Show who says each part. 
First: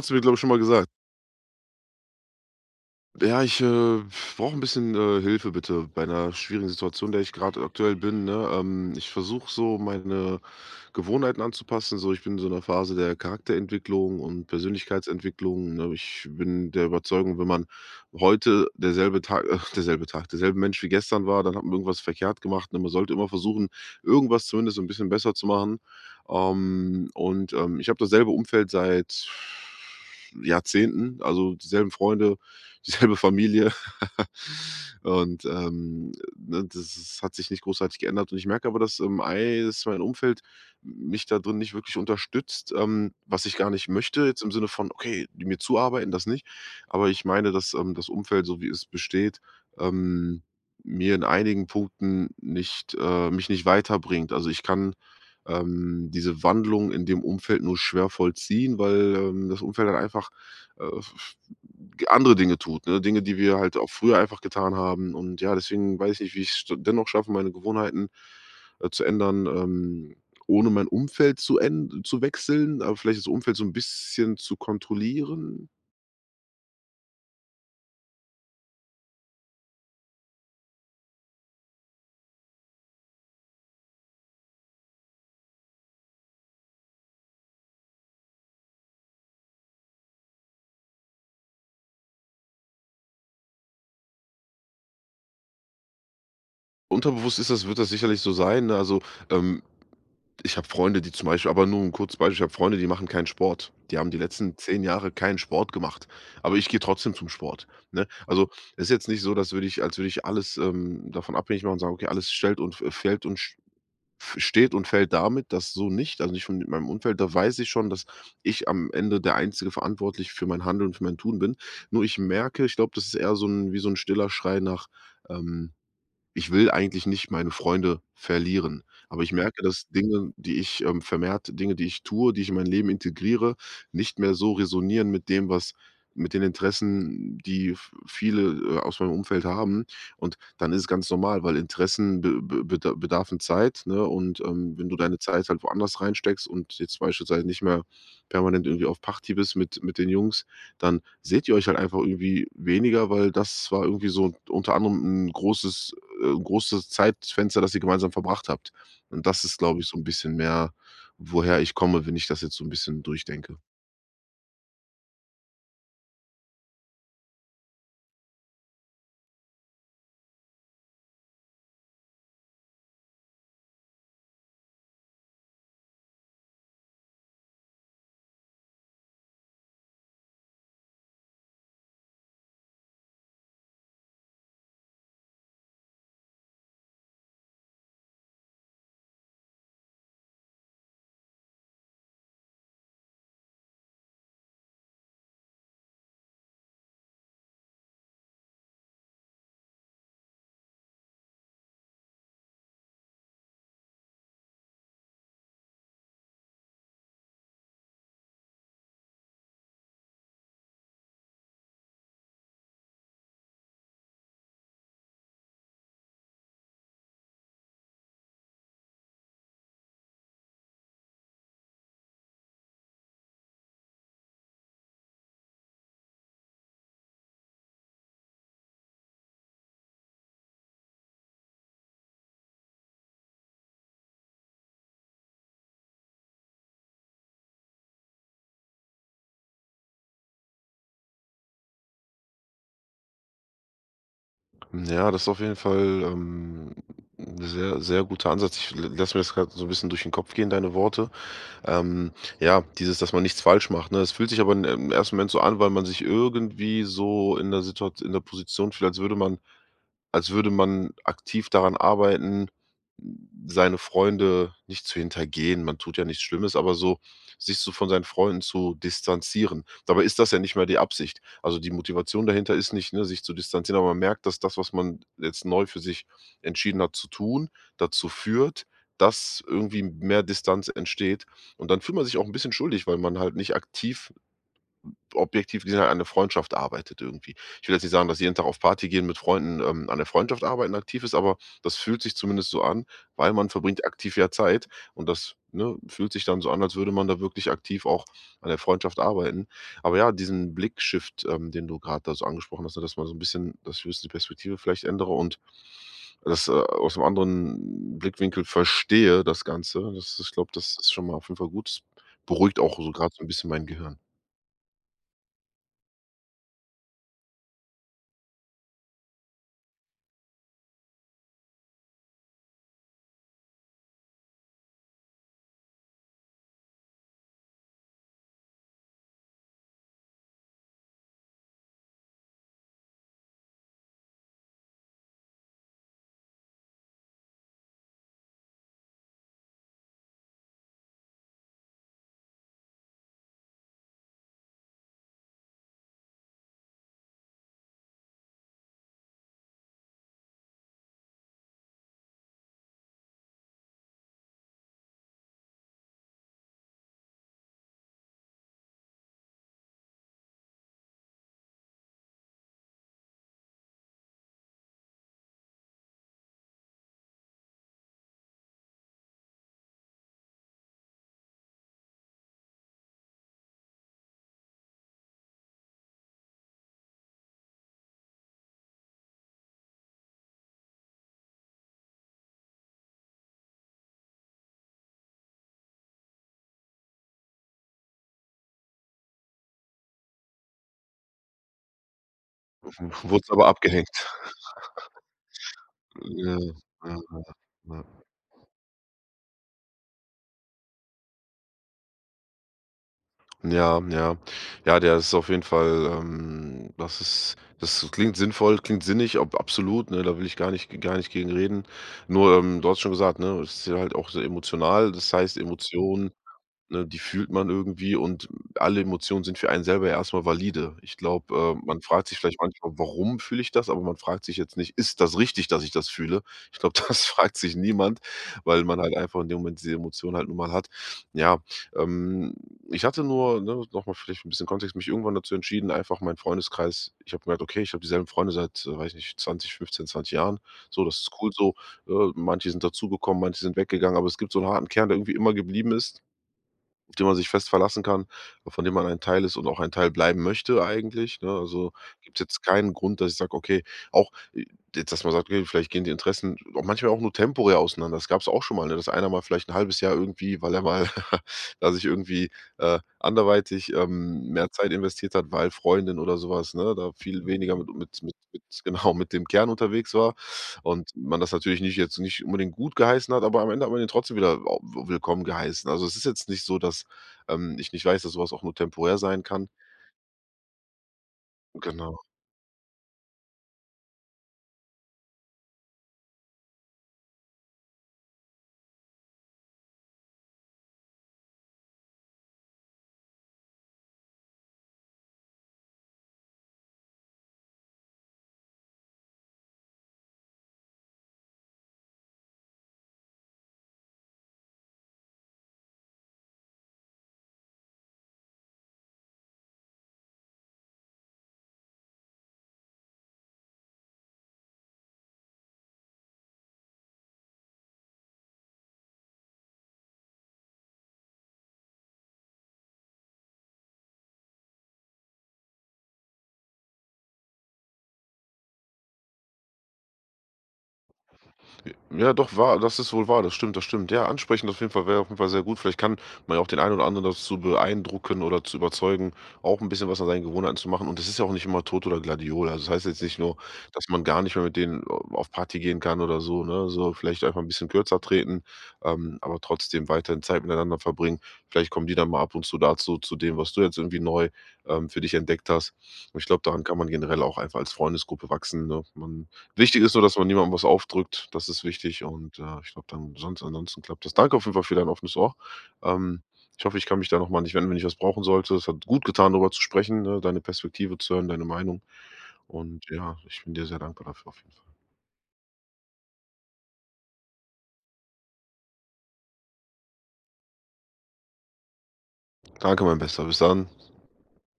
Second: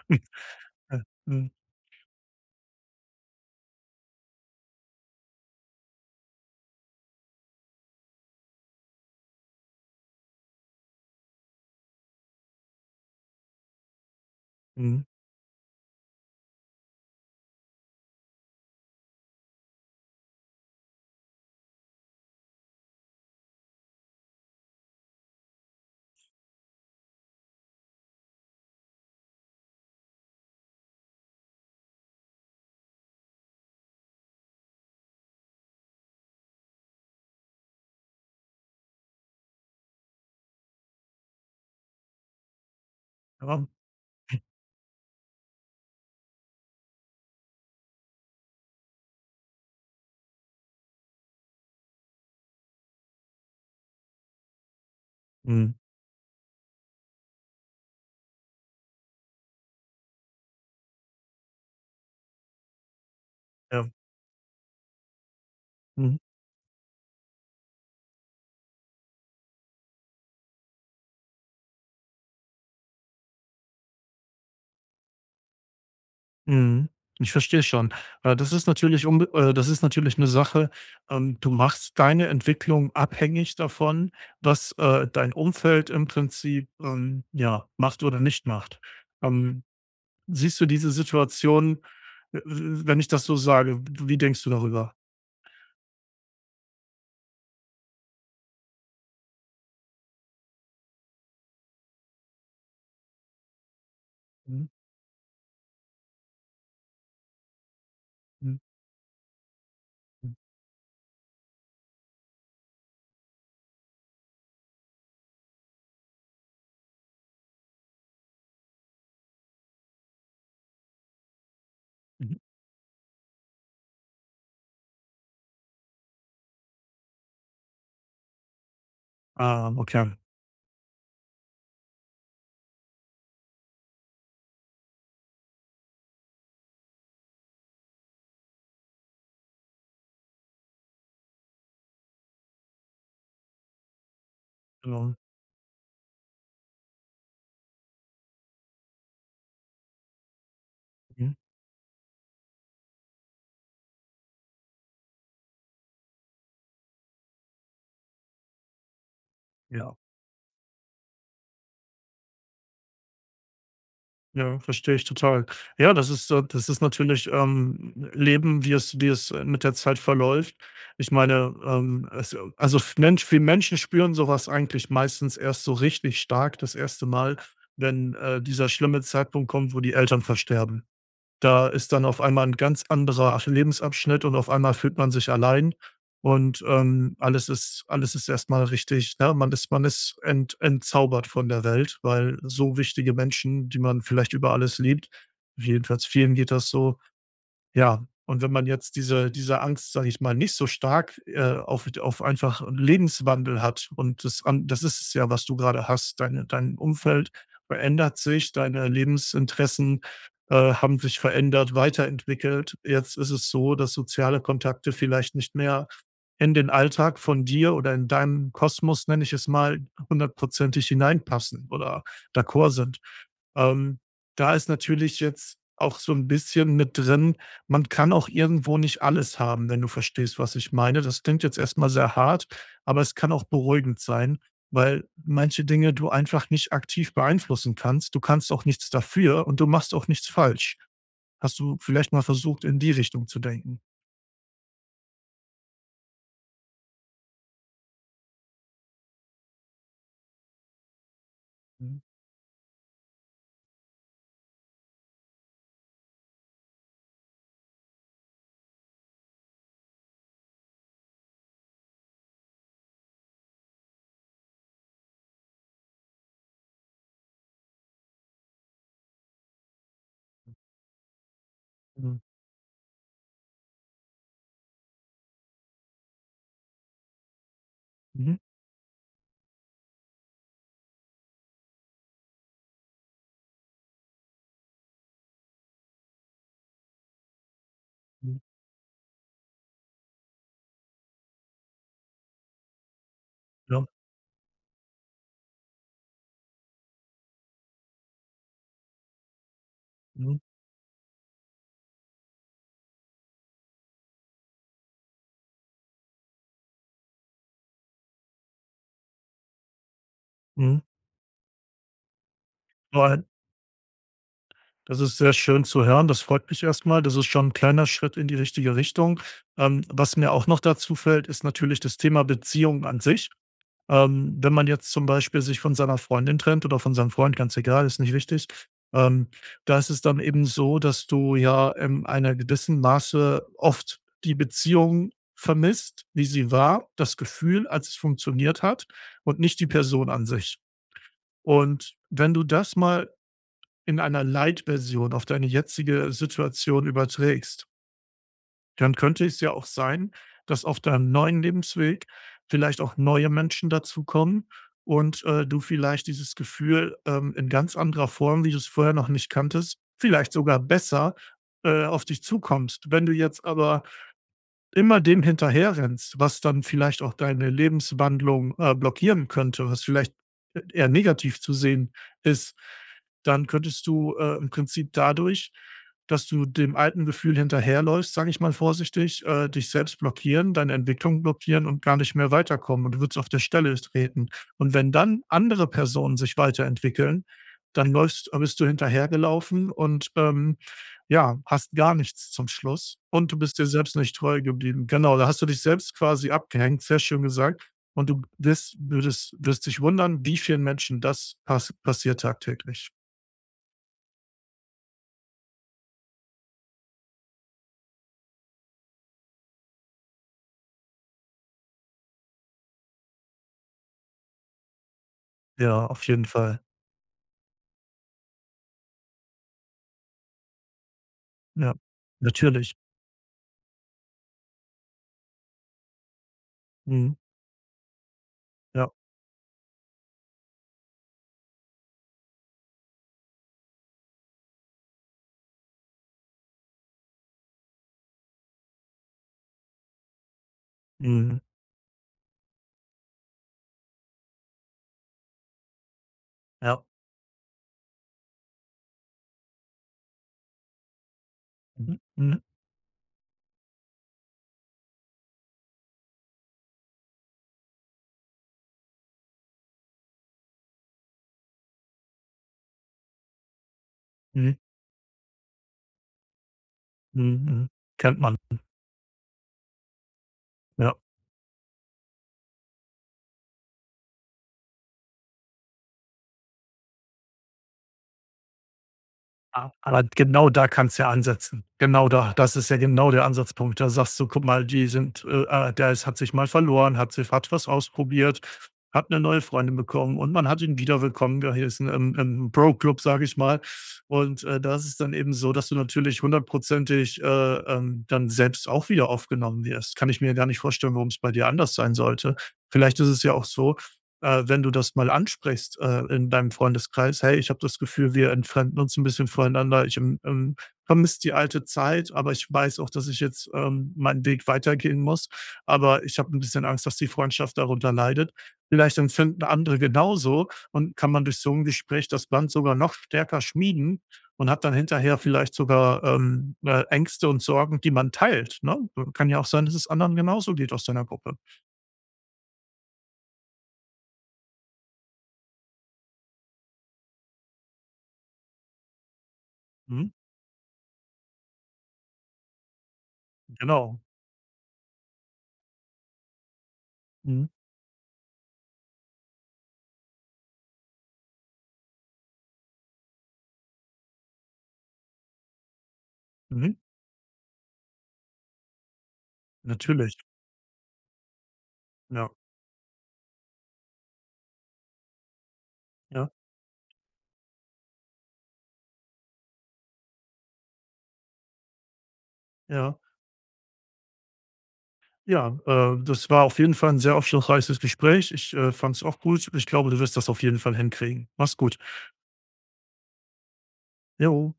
Speaker 1: Hast du mir, glaube ich, schon mal gesagt.
Speaker 2: äh, mhm.
Speaker 1: Ja, ich, äh, brauche 'n bisschen, äh, Hilfe bitte bei 'ner schwierigen Situation, in der ich grad aktuell bin, ne? Ähm, ich versuche so meine Gewohnheiten anzupassen so. Ich bin so in 'ner Phase der Charakterentwicklung und
Speaker 2: Mhm.
Speaker 1: Persönlichkeitsentwicklung, ne? Ich bin der Überzeugung, wenn man heute der selbe Tag ach, derselbe Tag der selbe Mensch wie gestern war, dann hat man irgendwas verkehrt gemacht, ne? Man sollte immer versuchen, irgendwas zumindest so 'n bisschen besser zu machen. Ähm, und, ähm, ich habe dasselbe Umfeld seit Jahrzehnten, also, die selben Freunde, die selbe Familie. Und, ähm, ne, das s hat sich nicht großartig geändert. Und ich merke aber, dass, ähm, ei dass mein Umfeld, m mich da drin nicht wirklich unterstützt. Ähm, was ich gar nicht
Speaker 2: [unintelligible]
Speaker 1: möchte jetzt im Sinne von, okay, die mir zuarbeiten, das nicht. Aber ich meine, dass, ähm, das Umfeld so wie es besteht, ähm, mir in einigen Punkten nicht, äh mich nicht weiterbringt. Also, ich kann,
Speaker 2: Mhm.
Speaker 1: ähm, diese Wandlung in dem Umfeld nur schwer vollziehen, weil, ähm, das Umfeld halt einfach, äh, f f hm, andere Dinge tut, ne? Dinge, die wir halt auch
Speaker 2: Ja.
Speaker 1: früher einfach getan haben. Und, ja, deswegen weiß
Speaker 2: Mhm.
Speaker 1: ich nicht, wie ich's dennoch schaffe, meine Gewohnheiten, äh, zu ändern, ähm, ohne mein Umfeld zu än zu wechseln, aber vielleicht das Umfeld so 'n bisschen zu kontrollieren.
Speaker 2: Mhm. Ich verstehe schon. Äh, das ist natürlich umbe äh, das ist natürlich 'ne Sache, ähm du machst deine Entwicklung abhängig davon, was, äh, dein Umfeld im Prinzip, ähm, ja, macht oder nicht macht. Ähm, siehst du diese Situation, w w wenn ich das so sage, w wie denkst du darüber?
Speaker 1: Unterbewusst ist das wird das sicherlich so sein, ne? Also, ähm, ich habe Freunde, die zum Beispiel aber nur 'n kurzes Beispiel: ich habe Freunde, die machen keinen Sport. Die haben die letzten
Speaker 2: Mhm.
Speaker 1: 10 Jahre keinen Sport gemacht, aber ich gehe trotzdem zum Sport, ne? Also,
Speaker 2: Hm.
Speaker 1: es ist jetzt nicht so, dass würde ich als würde ich
Speaker 2: Hm.
Speaker 1: alles, ähm, davon abhängig machen und sagen: „Okay, alles stellt und f fällt und sch f steht und fällt damit, dass” so nicht, also, nicht und mit meinem Umfeld, da weiß ich schon, dass ich am Ende der einzige Verantwortliche für mein Handeln und für mein Tun bin. Nur ich
Speaker 2: Mhm.
Speaker 1: merke ich glaube, das ist eher so 'n, wie so 'n stiller Schrei nach, ähm: „Ich will eigentlich nicht meine Freunde verlieren“, aber ich merke,
Speaker 2: Ah,
Speaker 1: dass
Speaker 2: okay.
Speaker 1: Dinge, die ich, ähm vermehrt Dinge, die ich tue, die ich in mein Leben integriere, nicht mehr so resonieren mit dem, was mit den Interessen, die v viele, äh, aus meinem Umfeld haben. Und dann ist es ganz normal, weil Interessen be be beda bedarfen Zeit, ne? Und, ähm, wenn du
Speaker 2: Ja.
Speaker 1: deine Zeit halt woanders reinsteckst und jetzt beispielsweise nicht mehr permanent irgendwie auf Party bist mit mit den Jungs, dann
Speaker 2: Mhm.
Speaker 1: seht ihr euch halt einfach irgendwie weniger, weil das war irgendwie so unter anderem 'n großes, äh großes Zeitfenster, das ihr gemeinsam verbracht habt. Und das ist, glaube ich,
Speaker 2: Ja.
Speaker 1: so 'n bisschen mehr, woher ich komme, wenn ich das jetzt so 'n bisschen durch denke.
Speaker 2: Ja, verstehe ich total. Ja, das ist, äh das ist natürlich, ähm, Leben, wie es wie es, äh, mit der Zeit verläuft. Ich meine, ähm, also also, f Mensch wir Menschen spüren so was eigentlich meistens erst so richtig stark das 1. Mal, wenn, äh, dieser schlimme Zeitpunkt kommt, wo die Eltern versterben. Da ist dann auf einmal 'n ganz anderer, ach, Lebensabschnitt und auf einmal fühlt man sich allein und, ähm, alles ist alles ist erst mal richtig ne, man ist man ist ent entzaubert von der Welt, weil so wichtige Menschen, die man vielleicht über alles liebt, jedenfalls vielen geht das so ja, und wenn man jetzt diese diese Angst, sage ich mal, nicht so stark, äh, auf d auf einfach 'n Lebenswandel hat und das an das ist es ja, was du grade hast, deine dein Umfeld verändert sich, deine Lebensinteressen, äh, haben sich verändert, weiterentwickelt. Jetzt ist es so, dass soziale Kontakte vielleicht nicht mehr in den Alltag von dir oder in deinen Kosmos, nenne ich es mal, hundertprozentig hinein passen oder d'accord sind. Ähm, da ist natürlich jetzt auch so 'n bisschen mit drin: man kann auch irgendwo nicht alles haben, wenn du verstehst, was ich meine. Das klingt jetzt erst mal sehr hart, aber es kann auch beruhigend sein, weil manche Dinge du einfach nicht aktiv beeinflussen kannst. Du kannst auch nichts dafür und du machst auch nichts falsch. Hast du vielleicht mal versucht, in die Richtung zu denken?
Speaker 1: Ja, das ist auf jeden Fall, ähm, 'n sehr sehr guter Ansatz. Ich l lasse mir das grad so 'n bisschen durch den Kopf gehen, deine Worte.
Speaker 2: Mhm.
Speaker 1: Ähm, ja, dieses, dass man nichts falsch macht, ne, es fühlt sich aber in im 1. Moment so an, weil man sich irgendwie so in der Situat in der Position fühlt, als würde man als würde man aktiv daran arbeiten, hm, seine Freunde nicht zu hintergehen, man tut ja nichts Schlimmes, aber so sich so von seinen Freunden zu distanzieren. Dabei ist das ja
Speaker 2: Hm.
Speaker 1: nicht mal die Absicht. Also, die
Speaker 2: Mhm.
Speaker 1: Motivation dahinter ist nicht, ne, sich zu distanzieren, aber man merkt, dass das, was man jetzt neu für sich entschieden hat zu tun, dazu
Speaker 2: Mhm.
Speaker 1: führt, dass irgendwie m mehr Distanz entsteht. Und dann fühlt man sich auch 'n bisschen schuldig, weil man halt nicht aktiv, m objektiv gesehen an der Freundschaft arbeitet irgendwie. Ich will jetzt nicht sagen, dass jeden
Speaker 2: Mhm.
Speaker 1: Tag auf Party gehen mit Freunden, ähm, an 'ner Freundschaft arbeiten aktiv ist, aber das fühlt sich zumindest so an, weil man verbringt
Speaker 2: Ja.
Speaker 1: aktiv ja Zeit und das, ne, fühlt sich dann so an, als würde man da wirklich aktiv auch an der Freundschaft arbeiten. Aber ja,
Speaker 2: Mhm.
Speaker 1: diesen Blick-Shift, ähm, den du grad da so angesprochen hast, ne, dass man so 'n bisschen dass [unintelligible] die Perspektive vielleicht ändere und das, äh, aus 'nem anderen Blickwinkel verstehe das Ganze. Das ich glaube, das
Speaker 2: Mhm.
Speaker 1: ist schon mal auf jeden Fall gut. Beruhigt auch so grad so
Speaker 2: Nein.
Speaker 1: 'n bisschen mein Gehirn.
Speaker 2: Das ist sehr schön zu hören, das freut mich erst mal. Das ist schon 'n kleiner Schritt in die richtige Richtung. Ähm, was mir auch noch dazu fällt, ist natürlich das Thema Beziehung an sich. Ähm, wenn man jetzt zum Beispiel sich von seiner Freundin trennt oder von seinem Freund, ganz egal, ist nicht wichtig, ähm, da ist es dann eben so, dass du ja im einer gewissen Maße oft die Beziehung vermisst, wie sie war, das Gefühl, als es funktioniert hat und nicht die Person an sich. Und wenn du das mal in einer Light-Version auf deine jetzige Situation überträgst dann könnte es ja auch sein, dass auf deinem neuen Lebensweg vielleicht auch neue Menschen dazu kommen und, äh, du vielleicht dieses Gefühl, ähm, in ganz anderer Form, wie du es vorher noch nicht kanntest vielleicht sogar besser, äh, auf dich zukommt. Wenn du jetzt aber immer dem hinterherrennst, was dann vielleicht auch deine Lebenswandlung, äh, blockieren könnte, was vielleicht e eher negativ zu sehen ist, dann könntest du, äh, im Prinzip dadurch, dass du dem alten Gefühl hinterherläufst, sage ich mal, vorsichtig, äh, dich selbst blockieren, deine Entwicklung blockieren und gar nicht mehr weiterkommen und du würdest auf der Stelle treten. Und wenn dann andere Personen sich weiterentwickeln, dann läufst äh, bist du hinterhergelaufen und, ähm, ja, hast gar nichts zum Schluss
Speaker 1: W wurdest
Speaker 2: und du
Speaker 1: aber
Speaker 2: bist dir selbst
Speaker 1: abgehängt.
Speaker 2: nicht treu geblieben. Genau, da hast du dich selbst quasi
Speaker 1: Ja,
Speaker 2: abgehängt,
Speaker 1: ja,
Speaker 2: sehr schön
Speaker 1: ja,
Speaker 2: gesagt
Speaker 1: ja.
Speaker 2: und du wirst würdest wirst dich wundern, wie vielen Menschen das pas passiert tagtäglich.
Speaker 1: Ja, ja. Ja, der ist auf jeden Fall, ähm, das ist, das klingt sinnvoll, klingt sinnig, ab absolut, ne? Da will ich gar nicht g gar nicht gegen reden. Nur, ähm, du hattest schon gesagt, ne, es ist sehr halt auch sehr emotional. Das heißt
Speaker 2: Ja, auf
Speaker 1: Emotionen,
Speaker 2: jeden Fall.
Speaker 1: ne, die fühlt man irgendwie und alle Emotionen sind für einen selber erst mal valide. Ich glaube, ähm,
Speaker 2: Ja,
Speaker 1: man fragt sich vielleicht manchmal:
Speaker 2: natürlich.
Speaker 1: „Warum fühle ich das?“ Aber man fragt sich jetzt nicht: „Ist das richtig, dass ich das fühle?“ Ich glaube, das
Speaker 2: Mhm.
Speaker 1: fragt sich niemand, weil man
Speaker 2: Ja.
Speaker 1: halt einfach in dem Moment die Emotion halt nun mal hat. Ja, ähm, ich hatte nur, ne, noch mal vielleicht 'n bisschen Kontext, mich irgendwann dazu entschieden, einfach mein Freundeskreis ich habe gemerkt: „Okay, ich habe dieselben Freunde seit, weiß ich nicht, 20 15, 20 Jahren. So, das ist cool
Speaker 2: Mhm.
Speaker 1: so.“ Äh, manche sind dazugekommen, manche sind weggegangen, aber es gibt so 'n harten Kern, der irgendwie immer geblieben ist,
Speaker 2: Ja.
Speaker 1: auf den man sich fest verlassen kann, äh, von dem man ein Teil ist und auch ein Teil bleiben möchte eigentlich, ne, also,
Speaker 2: Mhm,
Speaker 1: gibt's
Speaker 2: mhm.
Speaker 1: jetzt keinen Grund, dass ich sage: „Okay, auch, äh“ jetzt, dass man sagt: „Okay, vielleicht gehen die Interessen auch manchmal auch nur temporär auseinander.“ Das gab's auch schon mal, ne, dass einer mal vielleicht 'n 1/2 Jahr irgendwie weil er mal da sich irgendwie, äh anderweitig, ähm, mehr
Speaker 2: Mhm.
Speaker 1: Zeit investiert hat, weil Freundin oder so was, ne, da viel
Speaker 2: Mhm,
Speaker 1: weniger
Speaker 2: mhm.
Speaker 1: mit mit mit
Speaker 2: Kennt man.
Speaker 1: genau, mit dem Kern unterwegs war und
Speaker 2: Ja.
Speaker 1: man das natürlich nicht jetzt nicht unbedingt gutgeheißen hat, aber am Ende hat man ihn trotzdem wieder au w willkommen geheißen. Also, es ist jetzt nicht so, dass, ähm, ich nicht weiß, dass so was auch nur temporär sein kann.
Speaker 2: A aber genau da kannst ja ansetzen.
Speaker 1: Genau.
Speaker 2: Genau da. Das ist ja genau der Ansatzpunkt. Da sagst du: „Guck mal, die sind, äh äh, der hat sich mal verloren, hat sich hat was ausprobiert, hat 'ne neue Freundin bekommen und man hat ihn wieder willkommen geheißen im im Bro-Club“, sage ich mal. Und, äh, das ist dann eben so, dass du natürlich hundertprozentig, äh, ähm, dann selbst auch wieder aufgenommen wirst. Kann ich mir gar nicht vorstellen, warum's bei dir anders sein sollte. Vielleicht ist es ja auch so, äh, wenn du das mal ansprichst, äh, in deinem Freundeskreis: „Hey, ich habe das Gefühl, wir entfremden uns 'n bisschen voneinander. Ich, ähm, ähm, vermisse die alte Zeit, aber ich weiß auch, dass ich jetzt, ähm, meinen Weg weitergehen muss, aber ich habe 'n bisschen Angst, dass die Freundschaft darunter leidet.“ Vielleicht empfinden andere genauso und kann man durch so 'n Gespräch das Band sogar noch stärker schmieden und hat dann hinterher vielleicht sogar, ähm, äh, Ängste und Sorgen, die man teilt, ne? So kann ja auch sein, dass es anderen genauso geht aus deiner Gruppe.
Speaker 1: J ja doch wahr das ist wohl wahr. Das stimmt, das stimmt. Ja, ansprechen auf jeden Fall wäre auf jeden Fall sehr gut. Vielleicht kann man ja auch den einen oder anderen dazu beeindrucken oder zu überzeugen, auch 'n bisschen was an
Speaker 2: Mhm.
Speaker 1: seinen Gewohnheiten zu machen. Und das ist ja auch nicht immer Tod oder Gladiole. Also, es heißt jetzt nicht nur,
Speaker 2: Hm,
Speaker 1: dass
Speaker 2: genau.
Speaker 1: man gar nicht mehr mit denen a auf Party gehen kann oder so, ne? So vielleicht einfach 'n
Speaker 2: Mhm.
Speaker 1: bisschen kürzer treten, ähm, aber trotzdem weiterhin Zeit miteinander verbringen. Vielleicht kommen die dann mal ab und zu dazu, zu dem, was du jetzt irgendwie neu, ähm, für dich entdeckt hast. Und ich glaube, daran
Speaker 2: Mhm.
Speaker 1: kann man generell auch einfach als Freundesgruppe wachsen so man wichtig ist nur, dass
Speaker 2: Natürlich.
Speaker 1: man niemandem was aufdrückt. Das ist wichtig
Speaker 2: Ja.
Speaker 1: und, äh, ich glaube, dann sonst ansonsten klappt das. Danke auf jeden Fall für dein offenes Ohr. Ähm,
Speaker 2: Ja.
Speaker 1: ich hoffe, ich kann mich da noch mal an dich wenden, wenn ich was brauchen sollte. Es hat gut getan, darüber zu sprechen, ne, deine Perspektive zu hören, deine Meinung. Und,
Speaker 2: Ja.
Speaker 1: ja, ich bin dir sehr dankbar dafür auf jeden Fall.
Speaker 2: Ja, äh, das war auf jeden Fall 'n sehr aufschlussreiches Gespräch. Ich, äh, fand's auch gut. Ich glaube, du wirst das auf jeden Fall hinkriegen. Mach's gut.
Speaker 1: Danke mein Bester. Bis dann.
Speaker 2: Jo.